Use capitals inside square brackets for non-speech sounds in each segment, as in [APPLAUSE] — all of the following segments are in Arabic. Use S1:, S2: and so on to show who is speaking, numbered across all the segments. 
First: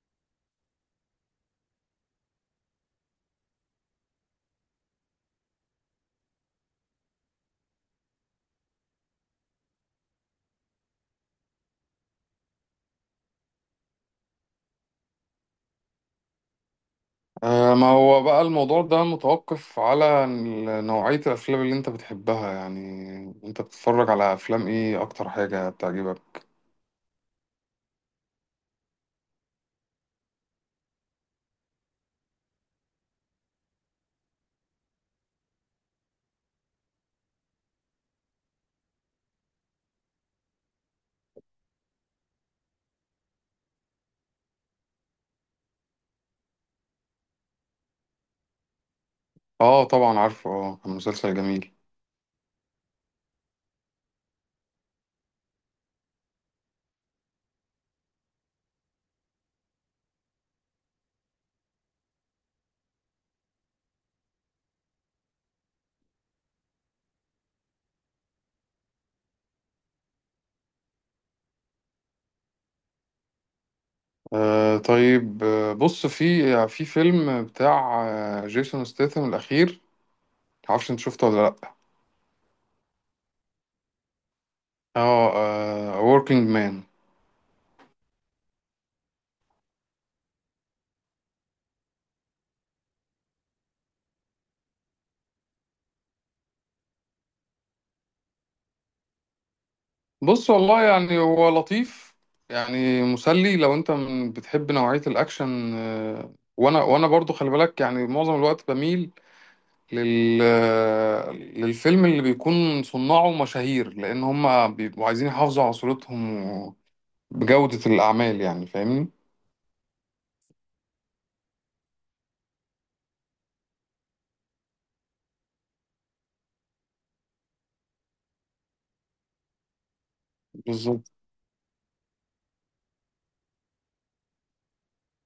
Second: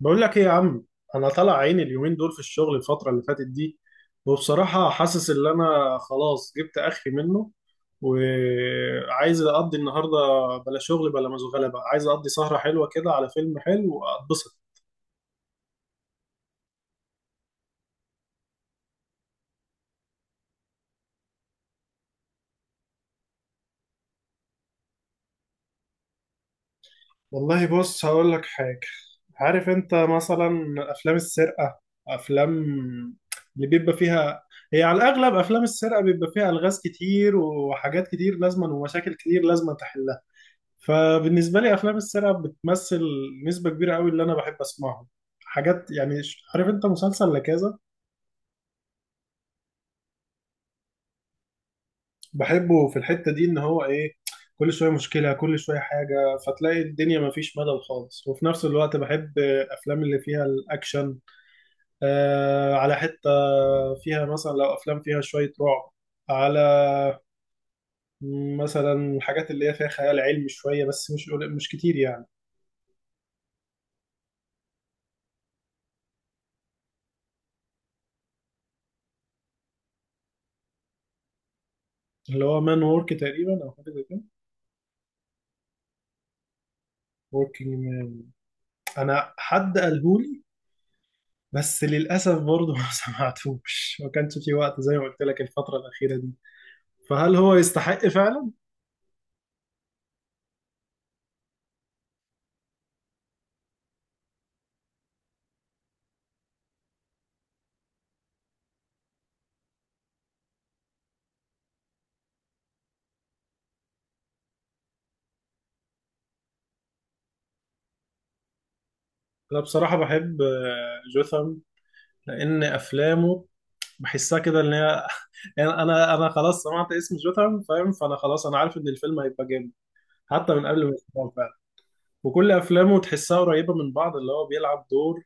S1: بقول لك ايه يا عم؟ انا طالع عيني اليومين دول في الشغل الفتره اللي فاتت دي، وبصراحه حاسس ان انا خلاص جبت اخري منه وعايز اقضي النهارده بلا شغل بلا مشغله، بقى عايز اقضي سهره حلوه كده على فيلم حلو واتبسط.
S2: آه، ما هو بقى الموضوع ده متوقف على نوعية الأفلام اللي أنت بتحبها يعني. أنت بتتفرج على أفلام إيه، أكتر حاجة بتعجبك؟
S1: والله بص هقول لك حاجة. عارف انت مثلا افلام السرقة، افلام اللي بيبقى فيها هي على الاغلب افلام السرقة بيبقى فيها الغاز كتير وحاجات كتير لازما ومشاكل كتير لازما. فبالنسبة لي أفلام السرقة بتمثل نسبة كبيرة قوي اللي أنا بحب أسمعه. حاجات يعني عارف أنت مسلسل لكذا.
S2: آه طبعا عارفه. آه، كان مسلسل جميل.
S1: بحبه في الحتة دي إن هو إيه؟ كل شوية مشكلة كل شوية حاجة، فتلاقي الدنيا مفيش ملل خالص. وفي نفس الوقت بحب أفلام اللي فيها الأكشن. آه على حتة فيها مثلا، لو أفلام فيها شوية رعب، على مثلا الحاجات اللي هي فيها خيال علمي شوية، بس مش كتير يعني.
S2: آه طيب. بص، في فيلم بتاع جيسون ستيثم الأخير. معرفش أنت شفته ولا لأ؟
S1: اللي هو مان وورك تقريبا أو حاجة زي كده.
S2: آه. Working Man.
S1: وركينج. انا حد قالهولي، بس للاسف برضه ما [LAUGHS] سمعتوش، ما كانش في وقت زي ما قلت لك الفتره الاخيره دي. فهل هو يستحق فعلا؟
S2: بص، والله يعني هو لطيف. يعني مسلي لو أنت بتحب نوعية الأكشن. وانا برضو خلي بالك، يعني معظم الوقت بميل لل... للفيلم اللي بيكون صناعه مشاهير، لأن هم بيبقوا عايزين يحافظوا على صورتهم بجودة الأعمال، يعني فاهمني؟
S1: انا بصراحه بحب جوثام، لان افلامه بحسها كده ان هي [LAUGHS] يعني انا خلاص سمعت اسم جوثام فاهم، فانا خلاص انا عارف ان الفيلم هيبقى جامد، حتى من قبل ما
S2: بالظبط.
S1: يسمعه فعلا. وكل افلامه تحسها قريبه من بعض، اللي هو بيلعب دور.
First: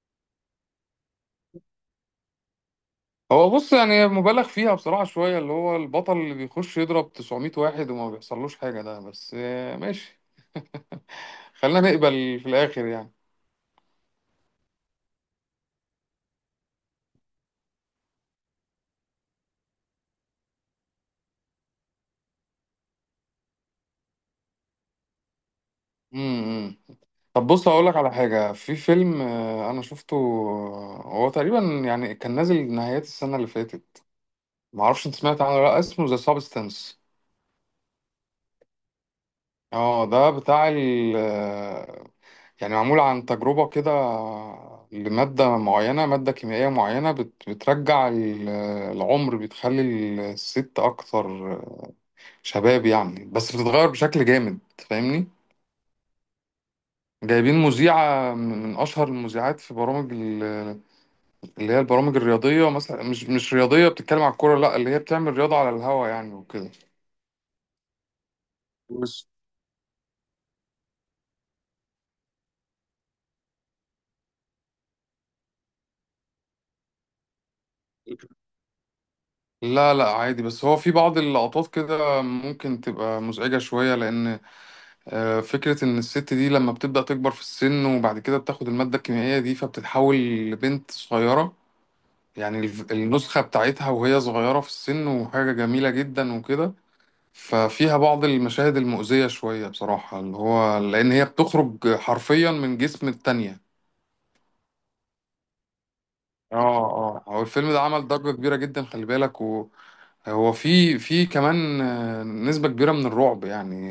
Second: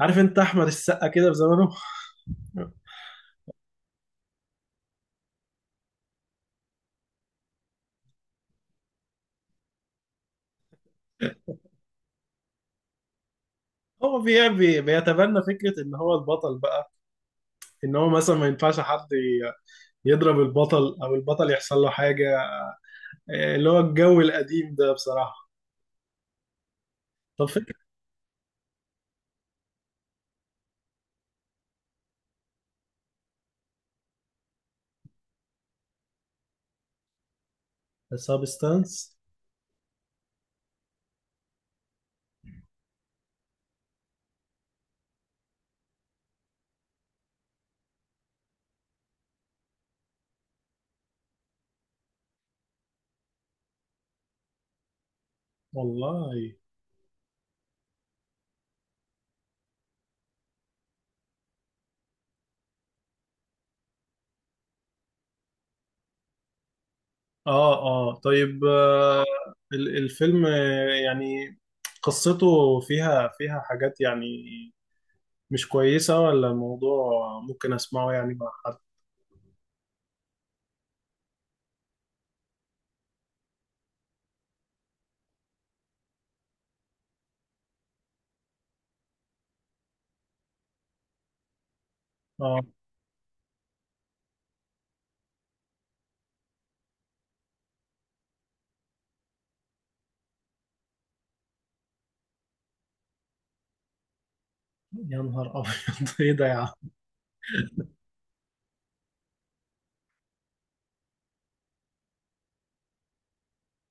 S1: عارف انت احمد السقا كده في زمانه [LAUGHS]
S2: هو بص، يعني مبالغ فيها بصراحة شوية، اللي هو البطل اللي بيخش يضرب 900 واحد وما بيحصلوش حاجة ده. بس ماشي، خلينا نقبل في الآخر يعني.
S1: هو بيتبنى فكرة إن هو البطل بقى، ان هو مثلا ما ينفعش حد يضرب البطل او البطل يحصل له حاجه. اللي هو الجو القديم ده بصراحه.
S2: امم.
S1: طب
S2: طب، بص
S1: فكره.
S2: هقول لك على حاجة. في فيلم أنا شفته، هو تقريبا يعني كان نازل نهايات السنة اللي فاتت. معرفش أنت سمعت عنه ولا لأ، اسمه ذا سابستنس.
S1: سابستانس.
S2: اه، ده بتاع. يعني معمول عن تجربة كده لمادة معينة، مادة كيميائية معينة بترجع العمر، بتخلي الست أكثر شباب يعني، بس بتتغير بشكل جامد. فاهمني؟
S1: والله.
S2: جايبين مذيعة من أشهر المذيعات في برامج اللي هي البرامج الرياضية مثلا. مش رياضية بتتكلم عن الكورة، لا، اللي هي بتعمل رياضة على الهوا يعني وكده،
S1: اه اه طيب.
S2: بس.
S1: الفيلم يعني قصته فيها حاجات يعني مش كويسه؟ ولا الموضوع ممكن اسمعه يعني مع حد؟
S2: لا، لا، عادي. بس هو في بعض اللقطات كده ممكن تبقى مزعجة شوية، لأن فكرة إن الست دي لما بتبدأ تكبر في السن وبعد كده بتاخد المادة الكيميائية دي، فبتتحول لبنت صغيرة. يعني
S1: اه.
S2: النسخة بتاعتها وهي صغيرة في السن، وحاجة جميلة جدا وكده. ففيها بعض المشاهد المؤذية شوية بصراحة، اللي هو لأن هي بتخرج حرفيا من جسم التانية.
S1: يا نهار ابيض [LAUGHS] ايه ده يا
S2: اه.
S1: عم؟
S2: اه، هو الفيلم ده عمل ضجة كبيرة جدا خلي بالك. وهو في كمان نسبة كبيرة من الرعب يعني،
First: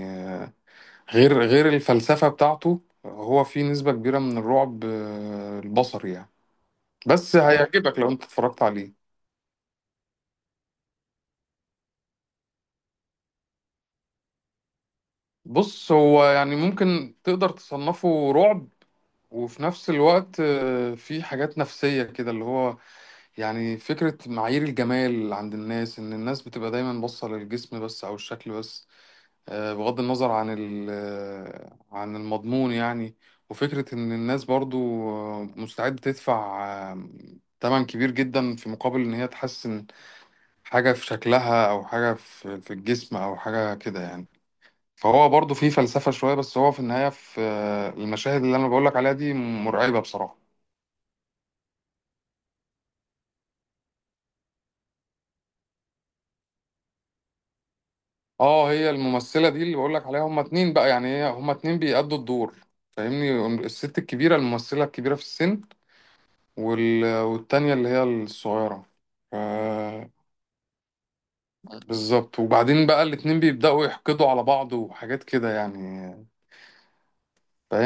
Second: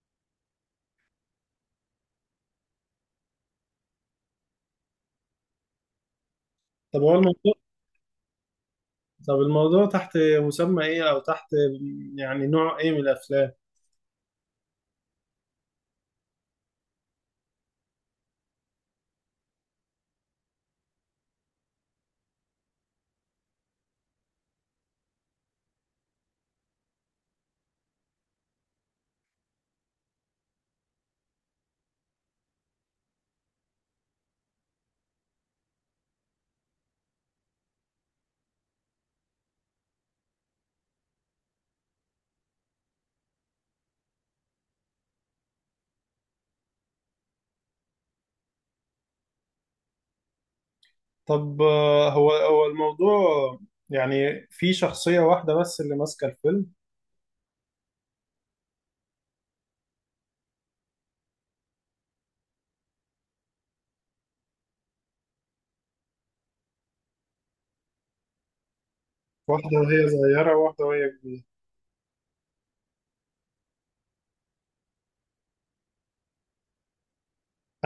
S2: غير الفلسفة بتاعته. هو فيه نسبة كبيرة من الرعب البصري يعني.
S1: طب هو
S2: بس
S1: الموضوع.
S2: هيعجبك لو انت اتفرجت عليه.
S1: طب الموضوع تحت مسمى ايه، او تحت يعني نوع ايه من الافلام؟
S2: بص، هو يعني ممكن تقدر تصنفه رعب، وفي نفس الوقت فيه حاجات نفسية كده، اللي هو يعني فكرة معايير الجمال عند الناس، ان الناس بتبقى دايما باصة للجسم بس او الشكل بس، بغض النظر عن عن المضمون يعني. وفكرة إن الناس برضو مستعدة تدفع آه، تمن كبير جدا، في مقابل إن هي تحسن حاجة في شكلها، أو حاجة في الجسم، أو حاجة كده يعني. فهو برضو فيه فلسفة شوية، بس هو في النهاية في المشاهد اللي أنا بقولك عليها دي مرعبة بصراحة.
S1: طب هو الموضوع يعني في شخصية واحدة بس اللي ماسكة الفيلم؟
S2: اه، هي الممثلة دي اللي بقولك عليها، هما اتنين بقى، يعني هي هما اتنين بيأدوا الدور. فاهمني؟ الست الكبيرة، الممثلة الكبيرة في السن، والتانية اللي هي الصغيرة. ف-
S1: واحدة وهي صغيرة وواحدة وهي كبيرة.
S2: بالظبط. وبعدين بقى الاتنين بيبدأوا يحقدوا على بعض وحاجات كده يعني،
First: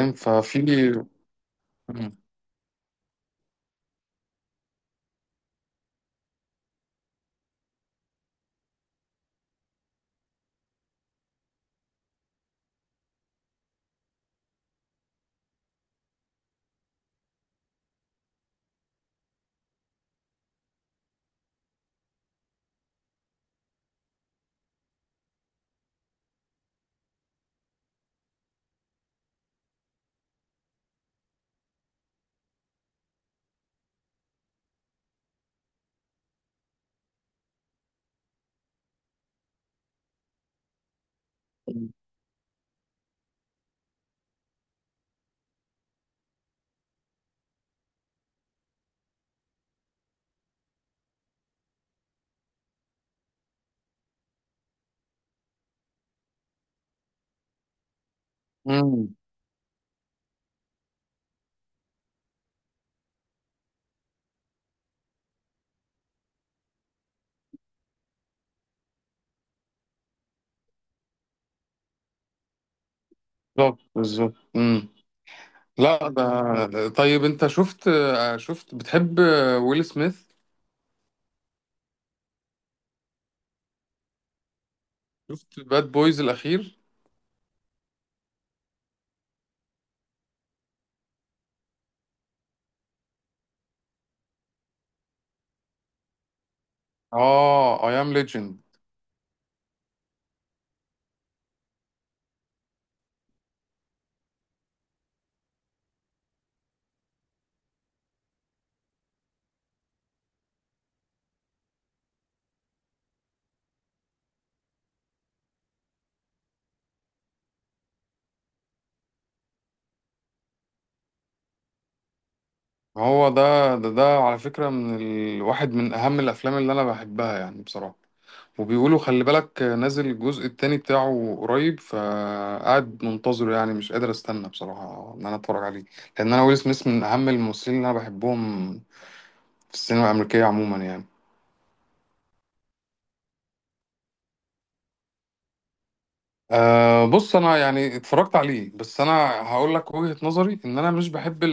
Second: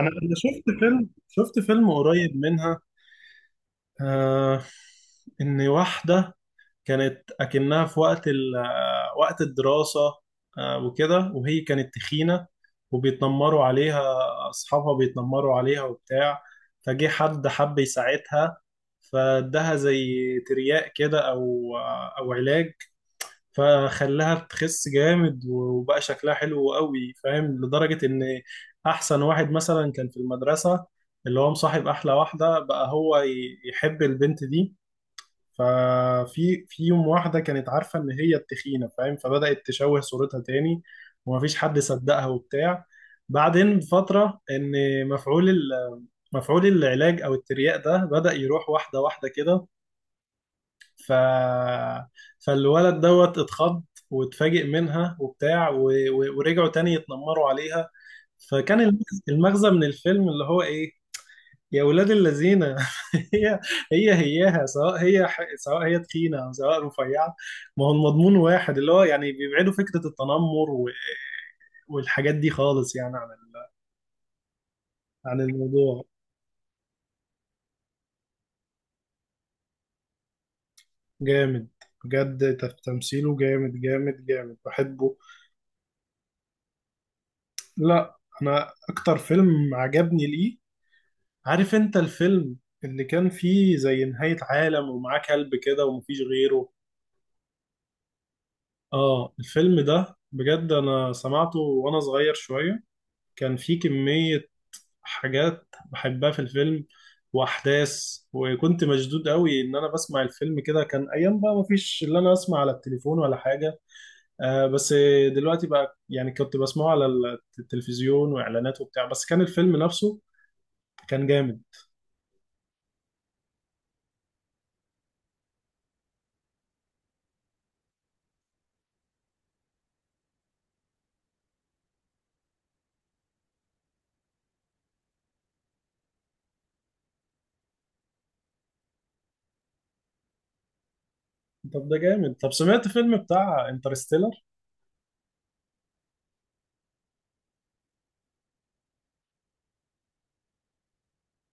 S1: أنا أنا شفت فيلم
S2: مم.
S1: قريب منها. آه، إن واحدة كانت أكنها في وقت ال آه، وقت الدراسة. آه وكده، وهي كانت تخينة وبيتنمروا عليها، أصحابها بيتنمروا عليها وبتاع. فجه حد حب يساعدها، فادها زي ترياق كده، أو أو علاج. فخلاها تخس جامد وبقى شكلها حلو قوي فاهم. لدرجة ان احسن واحد مثلا كان في المدرسة، اللي هو مصاحب احلى واحدة بقى، هو يحب البنت دي. في يوم، واحدة كانت عارفة ان هي التخينة فاهم، فبدأت تشوه صورتها تاني، ومفيش حد صدقها وبتاع. بعدين بفترة ان مفعول ال- مفعول العلاج او الترياق ده بدأ يروح واحدة واحدة كده. ف... فالولد دوت اتخض واتفاجئ منها وبتاع ورجعوا تاني يتنمروا عليها. فكان
S2: مم.
S1: المغزى من الفيلم اللي هو ايه؟ يا ولاد الذين [LAUGHS] هي هي هياها، سواء هي تخينه او سواء رفيعه، ما هو المضمون واحد. اللي هو يعني بيبعدوا فكره التنمر والحاجات دي خالص يعني
S2: بالظبط، بالظبط. مم.
S1: عن الموضوع.
S2: لا، ده طيب. انت شفت، شفت بتحب ويل سميث،
S1: جامد، بجد تمثيله جامد جامد جامد بحبه.
S2: شفت باد بويز الأخير؟
S1: لا، انا اكتر فيلم عجبني ليه؟ عارف انت الفيلم اللي كان فيه زي نهاية عالم ومعاه كلب كده ومفيش غيره.
S2: اه، اي ام ليجند.
S1: اه الفيلم ده بجد انا سمعته وانا صغير شوية. كان فيه كمية حاجات بحبها في الفيلم واحداث، وكنت مشدود قوي ان انا بسمع الفيلم كده. كان ايام بقى مفيش اللي انا اسمع على التليفون ولا حاجة، آه بس دلوقتي بقى. يعني كنت بسمعه على التلفزيون واعلانات وبتاع، بس كان الفيلم نفسه كان جامد.
S2: ما هو ده على فكرة من واحد من أهم الأفلام اللي أنا بحبها يعني بصراحة. وبيقولوا خلي بالك نازل الجزء التاني بتاعه قريب، فقاعد منتظره. يعني مش قادر أستنى بصراحة إن أنا أتفرج عليه، لأن أنا ويل سميث من أهم الممثلين اللي أنا بحبهم في السينما الأمريكية عموما يعني.
S1: طب ده جامد. طب سمعت فيلم بتاع انترستيلر.
S2: أه، بص، أنا يعني اتفرجت عليه، بس أنا هقول لك وجهة نظري. إن أنا مش بحب،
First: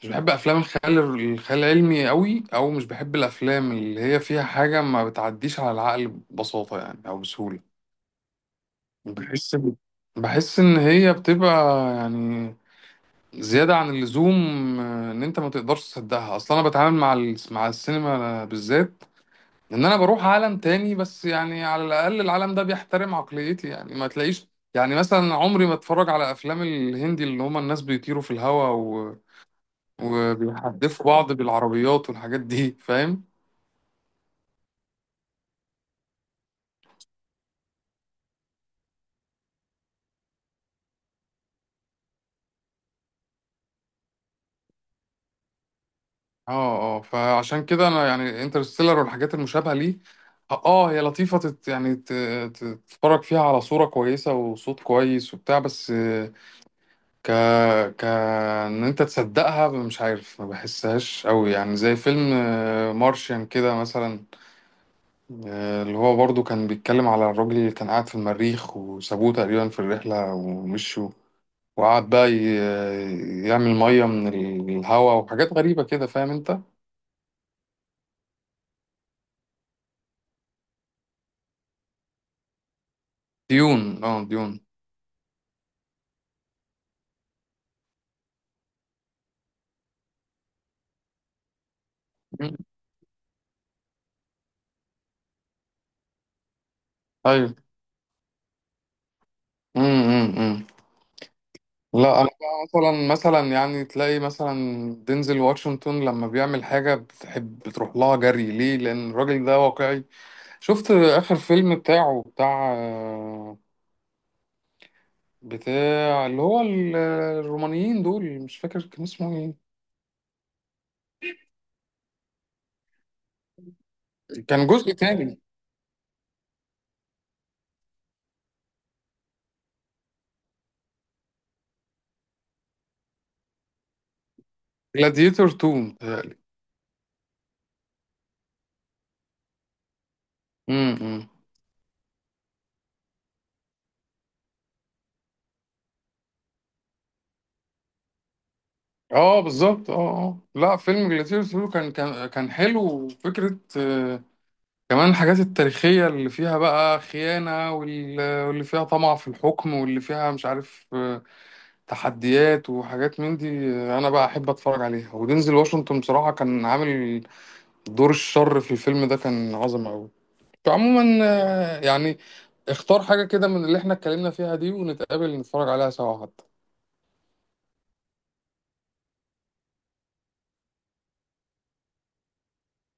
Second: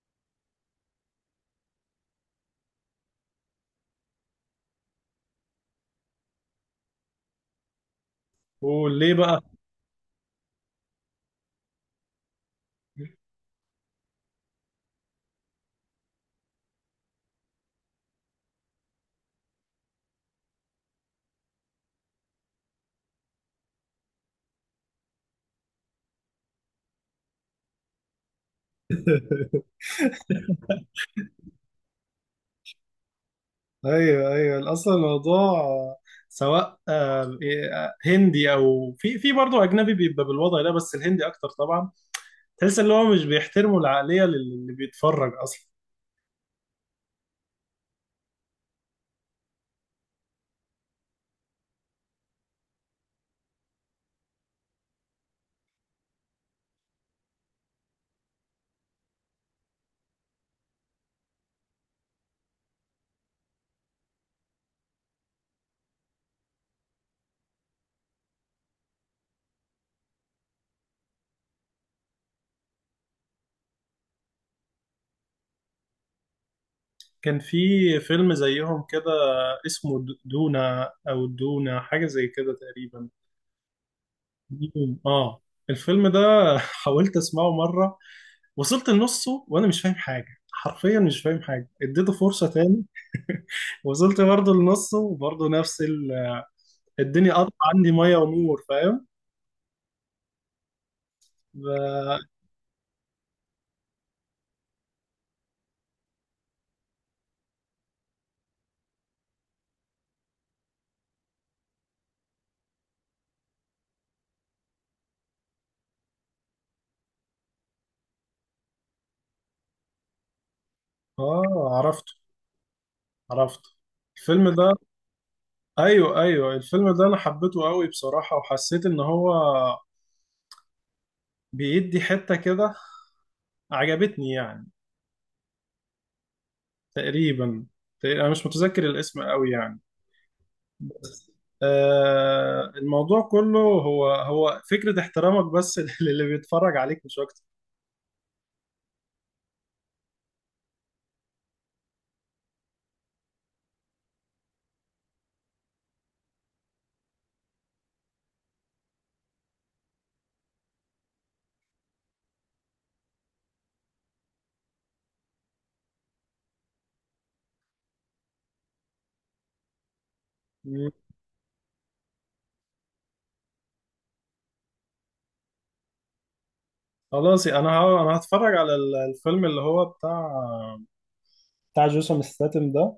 S2: مش بحب افلام الخيال العلمي قوي، او مش بحب الافلام اللي هي فيها حاجه ما بتعديش على العقل ببساطه يعني، او بسهوله.
S1: قول ليه بقى.
S2: بحس بحس ان هي بتبقى يعني زياده عن اللزوم، ان انت ما تقدرش تصدقها اصلا. انا بتعامل مع السينما بالذات، ان انا بروح عالم تاني. بس يعني على الاقل العالم ده بيحترم عقليتي، يعني ما تلاقيش، يعني مثلا، عمري ما اتفرج على افلام الهندي، اللي هما الناس بيطيروا في الهواء
S1: [LAUGHS]
S2: وبيحدفوا بعض بالعربيات والحاجات دي، فاهم؟
S1: ايوه ايوه. اصلا الموضوع سواء إيه، هندي او في برضه اجنبي بيبقى بالوضع ده، بس الهندي اكتر طبعا. تحس ان هو مش بيحترموا العقليه اللي بيتفرج اصلا.
S2: اه، اه. فعشان كده انا يعني انترستيلر والحاجات المشابهه ليه، اه، هي لطيفه، يعني تتفرج فيها على صوره كويسه وصوت كويس وبتاع، بس ك ك ان انت تصدقها، مش عارف، ما بحسهاش قوي يعني، زي فيلم مارشيان كده مثلا، اللي هو برضو كان بيتكلم على الراجل اللي كان قاعد في المريخ وسابوه تقريبا في الرحله ومشوا، وقعد بقى يعمل ميه من الهواء وحاجات غريبه كده، فاهم انت؟
S1: كان في فيلم زيهم كده اسمه دونا، او دونا حاجه زي كده تقريبا.
S2: ديون، اه، ديون.
S1: دوم. اه. الفيلم ده [LAUGHS] حاولت اسمعه مره، وصلت لنصه وانا مش فاهم حاجه، حرفيا مش فاهم حاجه، اديته فرصه
S2: مم.
S1: تاني [LAUGHS] وصلت برضه لنصه وبرضه نفس الدنيا قطع
S2: ايوه.
S1: عندي ميه ونور فاهم.
S2: امم، امم.
S1: ف-
S2: لا، انا بقى مثلا يعني تلاقي مثلا دينزل واشنطن، لما بيعمل حاجه بتحب بتروح لها جري ليه، لان الراجل ده واقعي. شفت اخر فيلم بتاعه اللي هو الرومانيين دول، مش فاكر كان اسمه ايه.
S1: اه عرفته، عرفته الفيلم
S2: كان
S1: ده.
S2: جزء تاني،
S1: ايوه ايوه الفيلم ده انا حبيته قوي بصراحه، وحسيت ان هو بيدي حته كده، عجبتني يعني.
S2: جلاديتور 2.
S1: تقريبا، انا مش متذكر الاسم قوي يعني.
S2: متهيألي.
S1: آه الموضوع كله هو فكره احترامك بس [LAUGHS] للي بيتفرج عليك مش اكتر.
S2: اه، بالظبط، اه، اه. لا، فيلم جلاديتور سولو كان حلو. وفكرة كمان الحاجات التاريخية، اللي فيها بقى خيانة واللي فيها طمع في الحكم، واللي فيها مش عارف تحديات وحاجات من دي. أنا بقى أحب أتفرج عليها. ودينزل واشنطن بصراحة كان عامل دور الشر في الفيلم ده، كان عظم أوي. فعموما، يعني اختار حاجة كده من اللي احنا اتكلمنا فيها دي، ونتقابل نتفرج عليها سوا حتى.
S1: خلاص انا انا هتفرج على الفيلم اللي هو بتاع جيسون ستاتم ده،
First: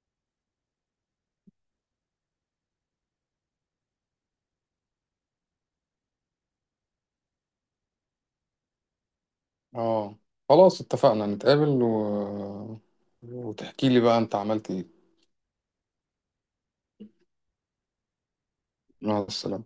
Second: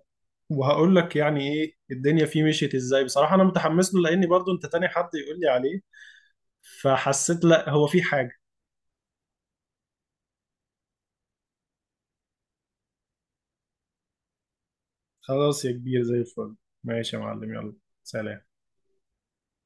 S1: وهقول لك يعني ايه الدنيا فيه مشيت ازاي. بصراحة انا متحمس له لاني برضو انت تاني حد يقول لي عليه، فحسيت لا هو في حاجة.
S2: اه، خلاص اتفقنا نتقابل وتحكي لي بقى انت عملت ايه.
S1: خلاص يا كبير زي الفل. ماشي يا معلم، يلا. سلام.
S2: مع السلامة.